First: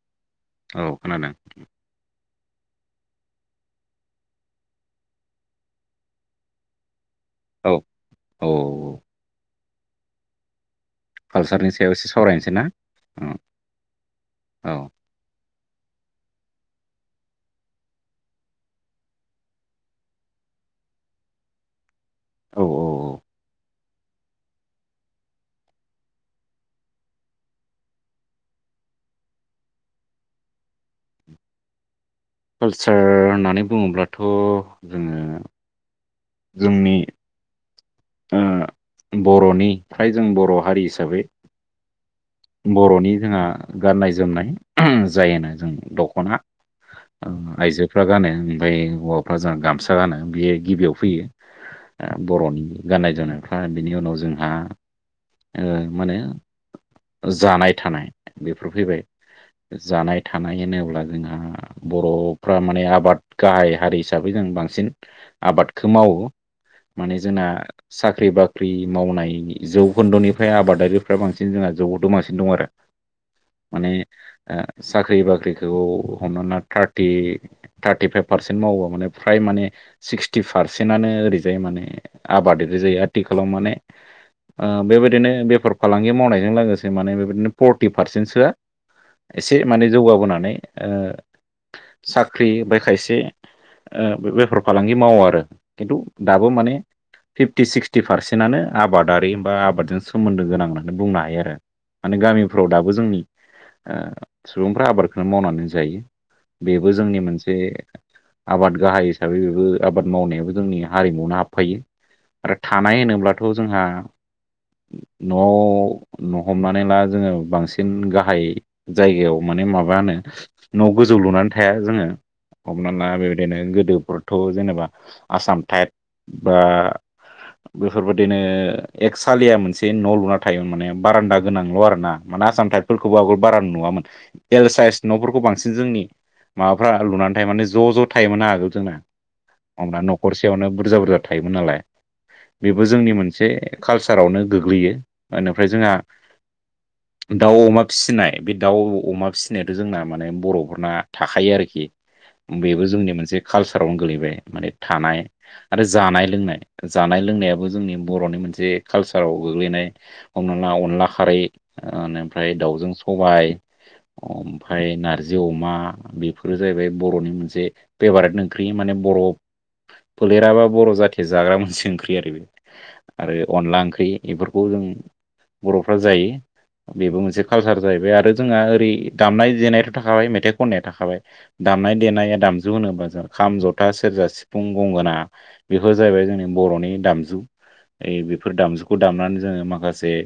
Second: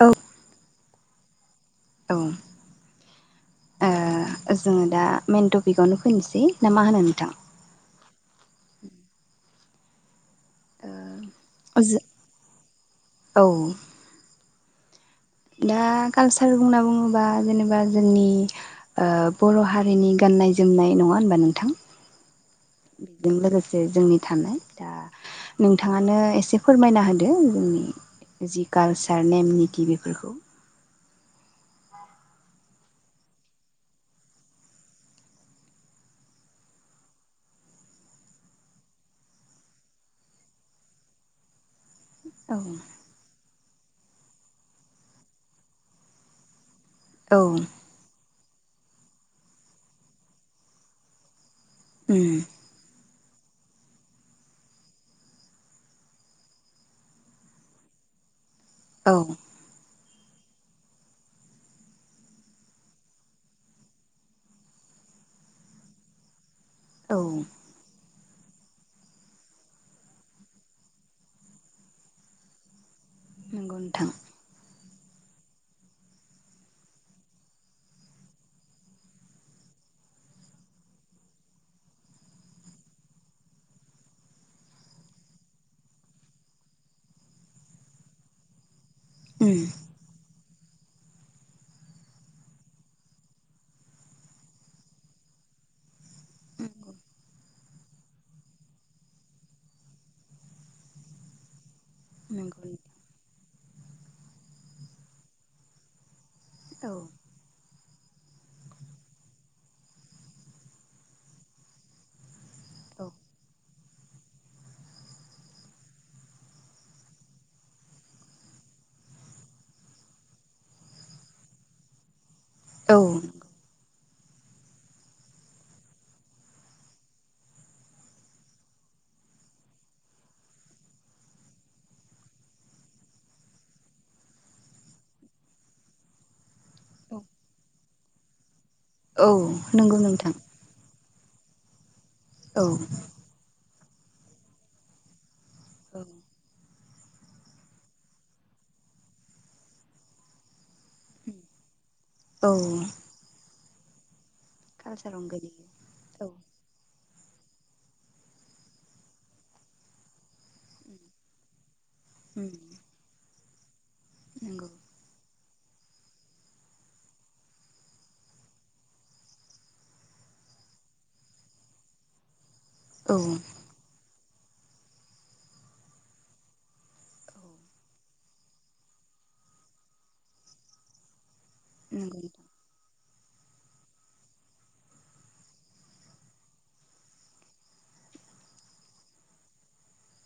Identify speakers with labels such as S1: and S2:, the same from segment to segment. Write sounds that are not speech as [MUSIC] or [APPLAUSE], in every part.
S1: औ
S2: औ खोनादों।
S1: औ ओ जोङो दा मेइन टपिकावनो फैनोसै ना मा होनो नोंथां?
S2: औ औ औ कालसारनि सायाव एसे सावरायनोसै ना औ औ
S1: दा कालसार बुंना बुङोबा जेनेबा जोंनि ओ बर' हारिनि गाननाय गाननाय जोमनाय नङा ओमबा नोंथां?
S2: औ औ
S1: बेजों लोगोसे जोंनि थानाय दा नोंथाङानो एसे फोरमायना होदो जोंनि जि कालचार नेम निथि बेफोरखौ
S2: कालसार होननानै बुङोब्लाथ' जोङो जोंनि बर'निफ्राय जों बर' हारि हिसाबै
S1: औ
S2: बर'नि जोंहा गाननाय जोमनाय जायोना जों दख'ना
S1: औ
S2: आइजोफ्रा गानो ओमफ्राय हौवाफ्रा जोंहा गामसा गानो बियो गिबियाव फैयो।
S1: उम
S2: बर'नि गाननाय जोमनाय ओमफ्राय बिनि उनाव जोंहा ओ मा नो जानाय थानाय बेफोर फैबाय
S1: औ
S2: जानाय थानाय होनोब्ला जोंहा बर'फ्रा माने आबाद गाहाइ हारि हिसाबै जों बांसिन आबादखौ मावो
S1: औ
S2: माने जोंना साख्रि बा फ्रि मावनायनि जौखोन्दोनिफ्राय आबादारिफ्रा बांसिन जोंहा जौ दमासि दं आरो
S1: नंगौ
S2: माने
S1: नोंथां
S2: ओ साख्रि बाख्रिखौ हमानै ला थार-थार्टिफाइभ पारसेन्ट मावो माने फ्राय माने सिक्सटि पारसेन्टनो ओरैजाय माने आबाद ओरै जायो आथिखालाव माने बेबायदिनो बेफार फालांगि मावनाय बेजों लोगोसे माने बेबायदिनो फर्टि पारसेन्टसोआ एसे
S1: उम
S2: माने जौगाबोनानै ओ साख्रि बो खायसे ओ बेफार फालांगि मावो आरो खिन्थु दाबो माने फिफ्टि सिक्सटि पारसेन्टनो आबादारि बा आबादजों सोमोन्दो गोनां होननानै बुंनो हायो। थायो आरो माने
S1: नंगौ नंगौ
S2: गामिफ्राव दाबो जोंनि ओ सुबुंफ्रा आबादखौनो मावनानै जायो।
S1: औ
S2: बेबो जोंनि मोनसे आबाद गाहाइ हिसाबै बेबो आबाद मावनायाबो जोंनि हारिमु आवनो हाबफायो। आरो थानाय होनोब्लाथ' जोंहा न'आव न हमनानै ला जोङो बांसिन गाहाय जायगायाव माने माबानो न' गोज जौ लुनानै थाया जोङो। हमनान
S1: औ
S2: ला बेबायदिनो गोदो फोरथ' जेनेबा आसाम टाइट बा बेफोरबायदिनो एकसालिया मोनसे न' लुना थायोमोन माने। बारान्दा गोनांल' आरो ना। मानो आसाम थटाइपफोरखौबो आगोल बारा नुआमोन। एल साइस न'फोरखौ बांसिन जोंनि माबाफ्रा
S1: औ
S2: लुनानै थायो माने ज' ज' थायो मोना आगोल जोंना
S1: औ नंगौ
S2: हमना
S1: नोंथां
S2: न'खरसेयावनो बुरजा बुरजा थायोमोन नालाय
S1: औ
S2: बेबो जोंनि मोनसे कालचारावनो गोग्लैयो मानो फ्राय जोंहा
S1: औ [INAUDIBLE]
S2: दाउ अमा फिसिनाय बे दाउ अमा फिसिनायाथ' जोंना माने बर'फोरना थाखायो आरोखि।
S1: औ
S2: बेबो जोंनि मोनसे कालसारावनो गोलैबाय माने थानाय
S1: कालसारावनो
S2: आरो
S1: गोलैयो
S2: जानाय
S1: औ
S2: लोंनाय। जानाय लोंनायाबो जोंनि बर'नि मोनसे कालसाराव गोग्लैनाय हमनान ला अनला खारै
S1: उम
S2: ओनिफ्राय दाउजों सबाय
S1: नंगौ
S2: अमफाय नार जि अमा बेफोरो जाहैबाय बर'नि मोनसे फेभारेट ओंख्रि माने बर' फोलेराबा बर' जाथिया जाग्रा मोनसे ओंख्रि आरो बे।
S1: औ
S2: आरो अनला ओंख्रि एफोरखौ जों बर'फ्रा जायो। बेबो मोनसे
S1: औ
S2: कालसार जाहैबाय आरो जोंहा ओरै दामनाय जेनायथ' थाखाबाय मेथाइ खननाया थाखाबाय। दामनाय
S1: नंगौ
S2: देनाय
S1: नोंथां
S2: दामजु होनोब्ला खाम, जथा, सेरजा, सिफुं, गंगोना बेफोर जाहैबाय जोंनि बर'नि दामजु। ओइ बेफोर दामजुखौ दामनानै जोङो माखा से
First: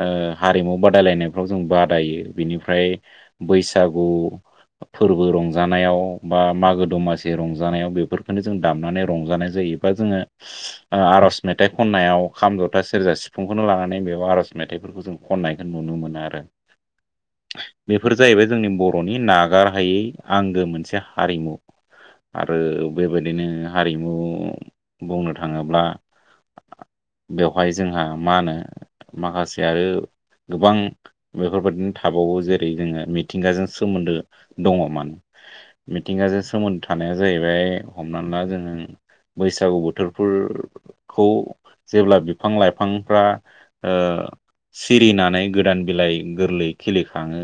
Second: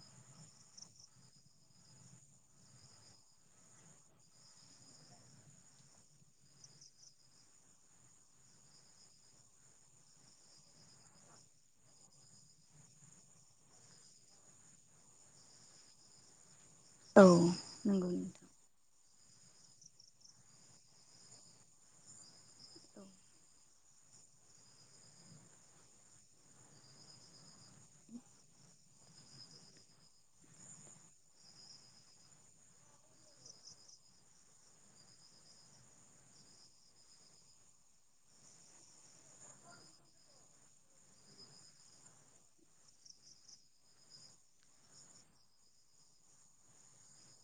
S2: ओ हारिमु बादायलायनायफ्राव जों बादायो बिनिफ्राय बैसागु अ फोरबो रंजानायाव बा मागो दमासि रंजानायाव बेफोरखौनो जों दामनानै रंजानाय जाय इ बा जोङो ओ आर'ज मेथाइ खननायाव खाम ज'था सेरजा सिफुंखौनो लाना बेयाव आरज मेथाइफोरखौ जों खननायखौ नुनो मोनो आरो।
S1: नंगौ
S2: बेफोर जाहैबाय
S1: नोंथां
S2: जोंनि ब र'नि नागारहायै आंगो मोनसे हारिमु। आरो बेबायदिनो हारिमु बुंनो थाङोब्ला बेवहाय जोंहा मा होनो माखासे आरो गोबां बेफोरबादिनो थाबावो जेरै जोङो मिथिंगाजों सोमोन्दो दङ'मोन। मिथिंगाजों सोमोन्दो थानाया जाहैबाय हमनान ला जोङो बैसागु बोथोरफोरखौ जेब्ला बिफां लाइफांफ्रा ओ सिरिनानै गोदान बिलाइ गोरलै खिलिखाङो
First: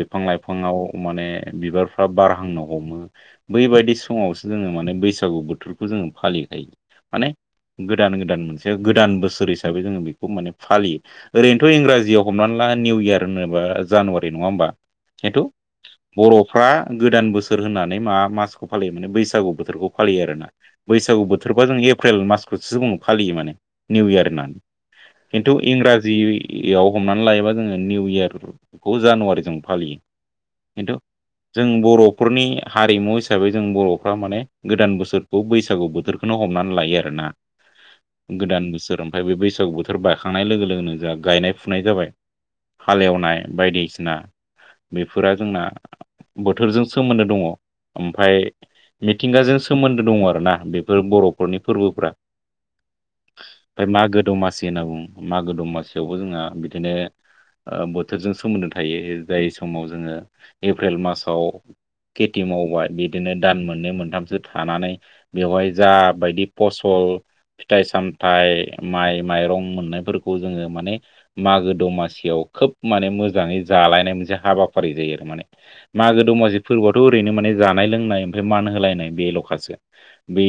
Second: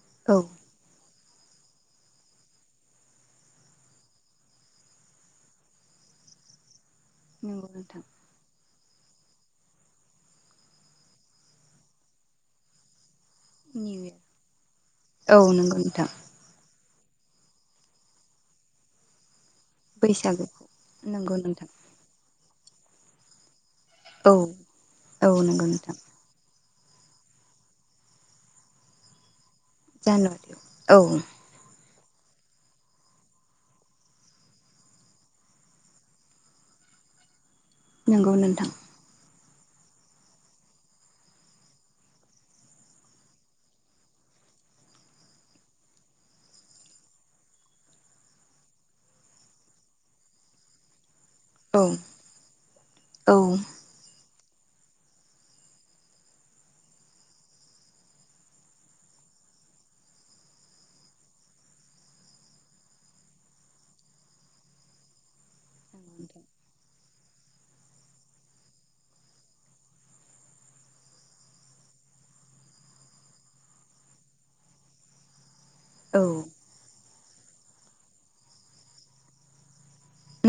S2: बिफां
S1: औ
S2: लाइफाङाव माने बिबारफ्रा बारहांनो हमो बैबायदि समावसो जोङो माने बैसागु बोथोरखौ जोङो फालिखायो। माने
S1: नंगौ नोंथां
S2: गोदान गोदान मोनसे गोदान बोसोर हिसाबै जोङो बिखौ माने फालि ओरैनोथ' इंराजियाव हमनानै ला निउ इयार होनोबा
S1: निउ
S2: जानुवारि
S1: इयार
S2: नङा होमबा? हेथु
S1: औ नंगौ नोंथां
S2: बर'फ्रा गोदान बोसोर होननानै मा मासखौ फालियो माने बैसागु बो बोथोरखौ फालियो आरोना।
S1: बैसागुखौ
S2: बैसागु
S1: नंगौ
S2: बोथोरबा
S1: नोंथां
S2: जों एप्रिल मासखौसो [UNINTELLIGIBLE] फालियो माने। निउ इयार
S1: औ
S2: होननानै
S1: औ
S2: खिन्थु
S1: नंगौ नोंथां
S2: इंराजियै याव हमनानै लायोबा जोङो निउ इयारखौ जानुवारिजों फालियो
S1: जानुवारियाव
S2: खिन्थु
S1: औ
S2: जों बर' फरनि हारिमु हिसाबै जों बर'फ्रा माने गोदान बोसोरखौ बैसागु बोथोरखौनो हमनानै लायो आरोना।
S1: नंगौ नोंथां
S2: गोदान बोसोर ओमफाय बे बैसागु बोथोर बायखांनाय लोगो लोगोनो जोंहा गायनाय फुनाय जाबाय। हालेवनाय बायदिसिना बेफोरा जोंना बोथोरजों सोमोन्दो दङ। ओमफ्राय मिथिंगाजों सोमोन्दो दङ आरो ना बेफोर बर' फोरनि
S1: औ
S2: फोरबोफ्रा
S1: औ
S2: ओमफ्राय मागो दमा सि होनना बुं मागो दमासियावबो जोंहा बिदिनो। बोथोरजों सोमोन्दो थायो जाय समाव जोङो एप्रिल मासाव। खेथि मावबाय बिदिनो दान मोननै मोनथामसो थानानै बेवहाय जा बायदि फसल। फिथाइ सामथाइ माइ माइरं मोननायफोरखौ जोङो माने मागो दमासियाव खोब माने मोजाङै जालायनाय मोनसे हाबाफारि जायो आरो माने मागो
S1: औ
S2: दमासि फोरबोआथ' ओरैनो माने जानाय लोंनाय ओमफ्राय मान होलायनाय बेल'खासो।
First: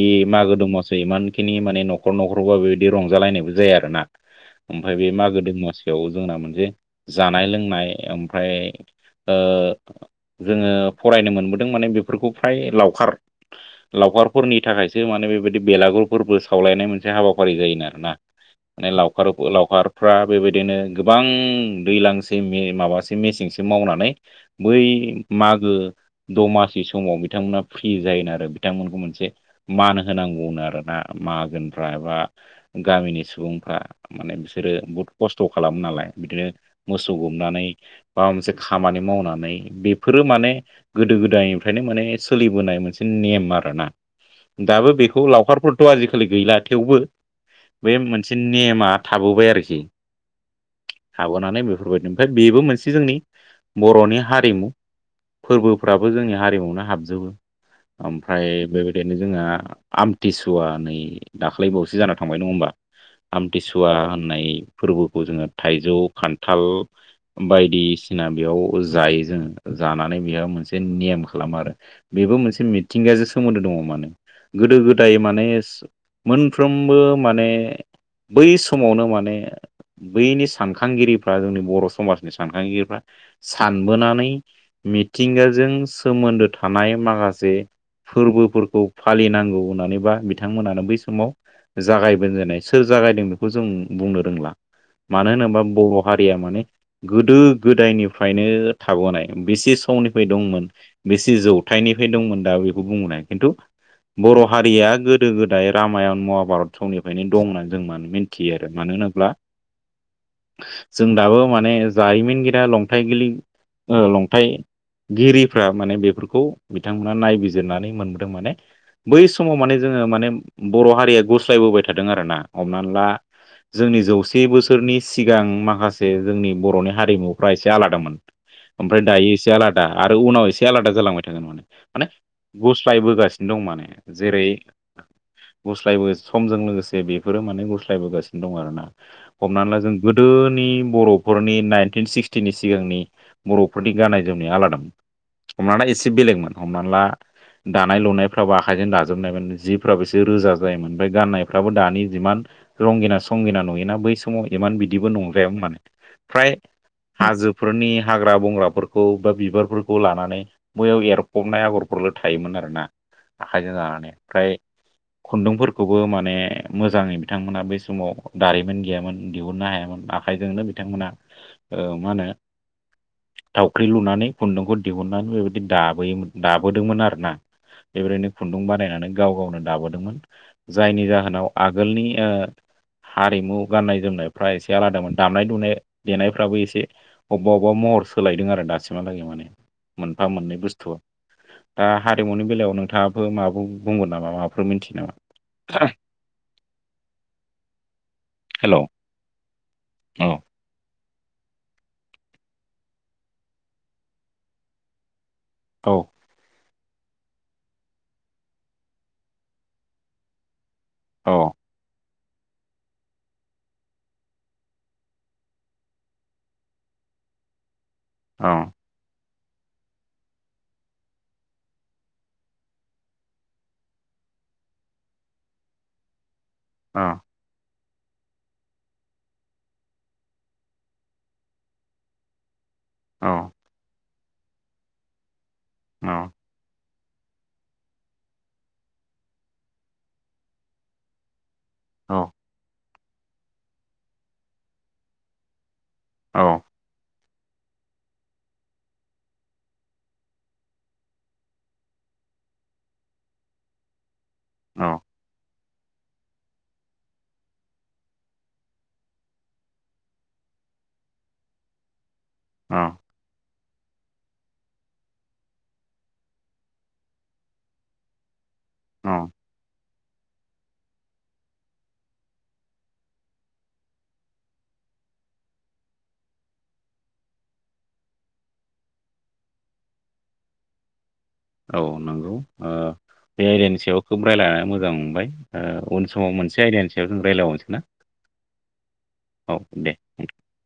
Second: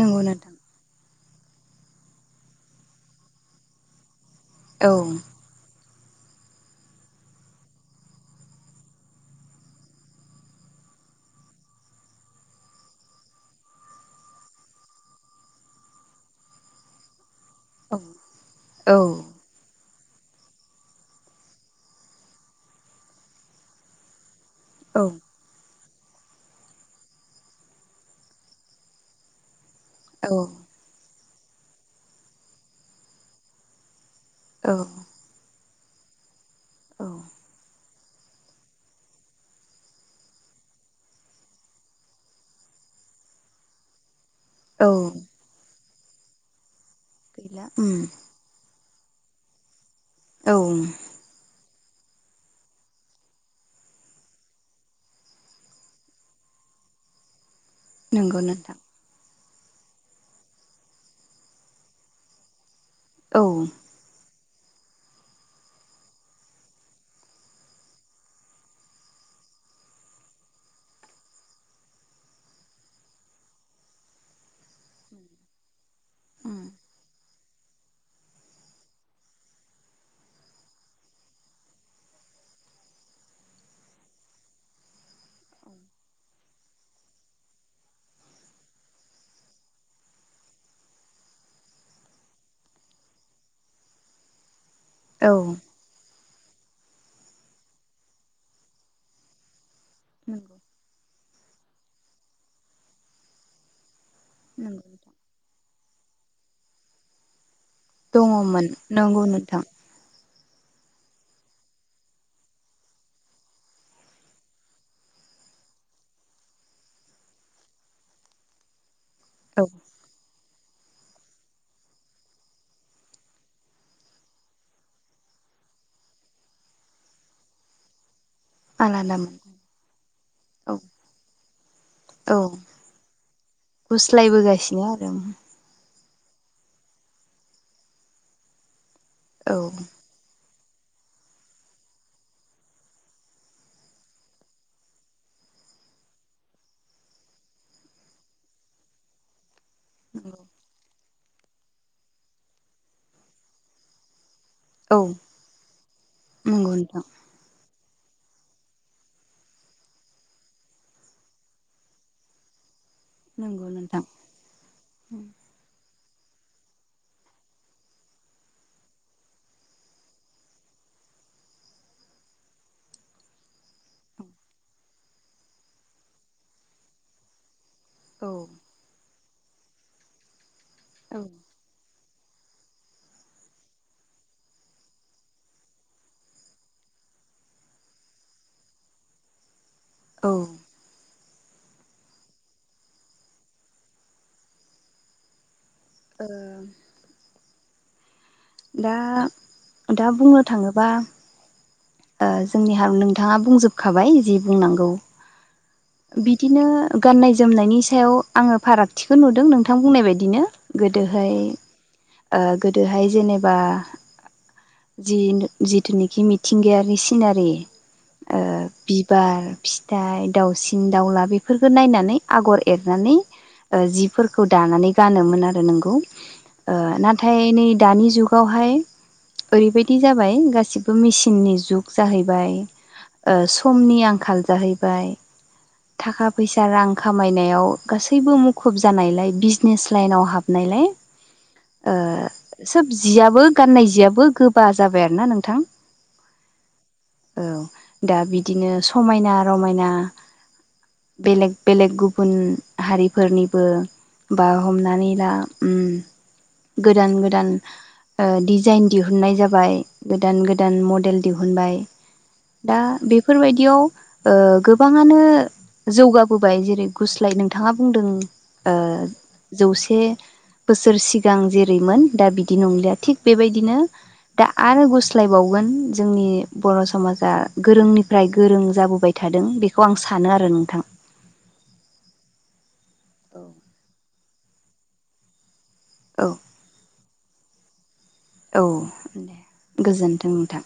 S1: नंगौ नोंथां
S2: मागो दंमासियाव इमान खिनि माने न'खर न'खरबा बेबायदि रंजालायनायबो जाया आरो ना?
S1: औ
S2: ओमफ्राय बे मागो दमासियाव जोंना मोनसे जानाय लोंनाय ओमफ्राय। जोङो फरायनो मोनबोदों माने बेफोरखौ फ्राय लावखार लावखार फोरनि थाखायसो माने बेबायदि बेलागुरफोरबो सावलायनाय मोनसे हाबा फारि जायोनो‌
S1: औ
S2: आरोना माने
S1: औ
S2: लावखार लावखार फ्रा बेबायदिनो गोबां दैज्लांसे माबसे मेसेंसे मावनानै बै मागो फो दमासनि समाव बिथांमोना फ्रि जायोनो आरो बिथांमोनखौ मोनसे मान होनांगौनो आरोना माहाजोनफ्रा एबा गामिनि सुबुंफ्रा माने बिसोरो
S1: औ
S2: बुहुद खस्थ' खालामो नालाय बिदिनो
S1: औ
S2: मोसौ गुमनानै बा मोनसे खामानि मावनानै बेफोरो माने गोदो गोदायनिफ्रायनो माने सोलिबोनाय मोनसे नेम आरोना
S1: औ
S2: दाबो बेखौ लावखारफोरथ' आजिखालि गैला थेवबो
S1: गैला
S2: बे
S1: उम
S2: मोनसे नेमा थाबोबाय आरोखि
S1: औ
S2: थाबोनानै बे फोरबायदि ओमफ्राय बेबो मोनसे जोंनि बर'नि हारिमु फोरबोफ्राबो जोंनि हारिमुनो हाबजोबो
S1: नंगौ
S2: ओमफ्राय
S1: नोंथां
S2: बेबायदिनो जोंहा। आमथिसुवा नै दाख्लै बावसो जाना थांबाय नङा होमबा। आमथि
S1: औ
S2: सुवा होननाय फोरबोखौ जोङो थाइजौ खान्थाल बायदिसिना बेयाव जायो जोङो। जानानै बेहा मोनसे नेयम खालामो आरो बेबो मोनसे मिथिंगायाजो सोमोन्दो दङ मानो। गोदो गोदाय माने
S1: औ
S2: मोनफ्रोमबो माने बै समावनो माने बैनि सानखांगिरिफ्रा जोंनि बर' समाजनि सानखांगिरिफ्रा सानबोनानै मिथिंगाजों सोमोन्दो थानाय माखासे। फोरबोफोरखौ फालिनांगौ होननानै बा बिथांमोनानो बै समाव जागाय जेननाय सोर जागायदों बेखौ जों बुंनो रोंला मानो होनोबा बर' हारि माने गोदो गोदायनिफ्रायनो थाबोनाय बेसे समनिफ्राय
S1: नंगौ
S2: दंमोन। बेसि जौथनिफ्राय दंमोन दा बेखौ बुं खिन्थु बर'
S1: नंगौ
S2: हारिया
S1: नोंथां
S2: गोदो-गोदाय रामायण महाभारत समनिफ्रायनो दं होननानै जों मानो मिथियो
S1: दङमोन
S2: आरो मानो
S1: नंगौ
S2: होनोब्ला
S1: नोंथां
S2: जों दाबो माने जारिमिनगिरि लंथाइ गि ओ लंथाइ गिरिफ्रा माने बेफोरखौ बिथांमोना नायबिजिरनानै मोनबोदों माने बै समाव
S1: औ
S2: माने जोङो माने बर' हारिया गुरस्लायबोबाय थादों आरोना हमना ला। जोंनि जौसे बोसोरनि सिगां माखासे जोंनि बर'नि हारिमुफ्रा एसे आलादामोन। ओमफ्राय दायो
S1: आलादामोन
S2: एसे आलादा आरो उनाव एसे
S1: औ
S2: आलादा जालांबाय थागोन माने माने
S1: औ
S2: गुस्लायबोगासिनो। दं माने जेरै
S1: गुस्लायबोगासिनो आरो
S2: गुस्लायबो समजों लोगोसे बेफोरो माने गुस्लायबोगासिनो दं आरोना
S1: औ
S2: हमनानै ला जों गोदो नि बर'फोरनि नाइनटिन सिक्सटिनि सिगांनि बर'फोरनि गाननाय जोमनाया आलादामोन हमना एसे बेलेगमोन हमना ला दानाय लुनायफ्रावबो आखाइजों दाजोबनायमोन जिब राबो एसे
S1: नंगौ
S2: रोजा जायोमोन ओमफ्राय गाननायफ्राबो दानि जिमान रंगिना संगना नुयोना बै। समाव इमान
S1: औ
S2: बिदिबो नंद्राया मा फ्राय
S1: नंगौ नोंथां
S2: हाजो फोरनि हाग्रा बंग्राफोरखौ बा बिबारफोरखौ लानानै बयाव एरफबनाय आगरफोरल' थायोमोन आरोना
S1: नंगौ
S2: आखाइजों
S1: नोंथां
S2: जानानै ओमफ्राय खुन्दुंफोरखौबो माने मोजाङै बिथांमोना बै समाव दारिमिन गैयामोन दिहुननो हायामोन आखाइजोंनो बिथांमोना ओ मा होनो थावख्रि लुनानै खुन्दुंखौ दिहुननानै बेबायदि दाबोयोमोन दाबोदोंमोन आरोना
S1: औ
S2: बेबायदिनो खुन्दुं बानायनानै गाव गावनो दाबोदोंमोन जायनि
S1: औ
S2: जाहोनाव आगोलनि ओ हारिमु गाननाय जोमनायफ्रा एसे आलादामोन दामनाय दुनाय देनायफ्राबो एसे अबावबा अबावबा म हर सोलायदों आरो दासिमहालागै माने मोनफा
S1: ओ
S2: मोननै बुस्थुआ दा हारिमुनि बेलायाव नोंथाङाबो माबाफोर बुंगोन नामा माबाफोर मिथियो नामा?
S1: ओ
S2: हेल' औ
S1: दा दा
S2: औ
S1: बुंनो थाङोबा ओ जोंनि हार नोंथाङा बुंजोबखाबाय जि बुंनांगौ।
S2: औ
S1: बिदिनो गाननाय जोमनायनि सायाव आङो फारागथिखौ नुदों नोंथां बुंनाय बायदिनो गोदोहाय ओ गोदोहाय जेनेबा जि जिथुनोखि मिथि मिथिंगायारि सिनारि ओ
S2: औ
S1: बिबार फिथाइ दाउसिन दाउला बेफोरफोरखौो नायनानै आगर एरनानै ओ जिफोरखौ दानानै गानोमोन आरो नोंगौ ओ
S2: औ
S1: नाथाय नै दानि जुगावहाय ओरैबायदि जाबाय गासिबो मेसिन थिननि जुग जाहैबाय ओ
S2: औ
S1: समनि आंखाल जाहैबाय। थाखा फैसा रां खामायनायाव गासैबो मुखुब जानायलाय बिजनेस लाइनाव हाबनायलाय ओ
S2: औ
S1: सोब जियाबो गाननाय जियाबो गोबा जाबाय आरो ना नोंथां
S2: औ
S1: औ दा बिदिनो समायना रमायना बेलेग बेलेग गुबुन हारिफोरनिबो बा
S2: औ
S1: हमनानै ला ओम गोदान गोदान ओ दिजाइन दिहुननाय जाबाय गोदान गोदान मडेल मदेल दिहोनबाय दा‌बेफोर बायदि याव गोबाङानो जौगाबोबाय जेरै गुस्लाय नोंथाङा बुंदों। ओ
S2: औ
S1: जौसे बोसोर सिगां जेरैमोन दा बिदि नंलिया थिग बेबायदिनो दा आरो गुस्लायबावगोन जोंनि बर' समाजा गोरोंनिफ्राय गोरों जाबोबाय थादों बेखौ आं सानो आरो नोंथां
S2: औ नंगौ बे आयदानि सायाव खोब रायज्लाया मोजां मोनबाय उन
S1: औ
S2: समाव मोनसे आयदानि सायाव जों रायलायबावनोसै ना
S1: औ दे
S2: औ दे
S1: गोजोन्थों नोंथां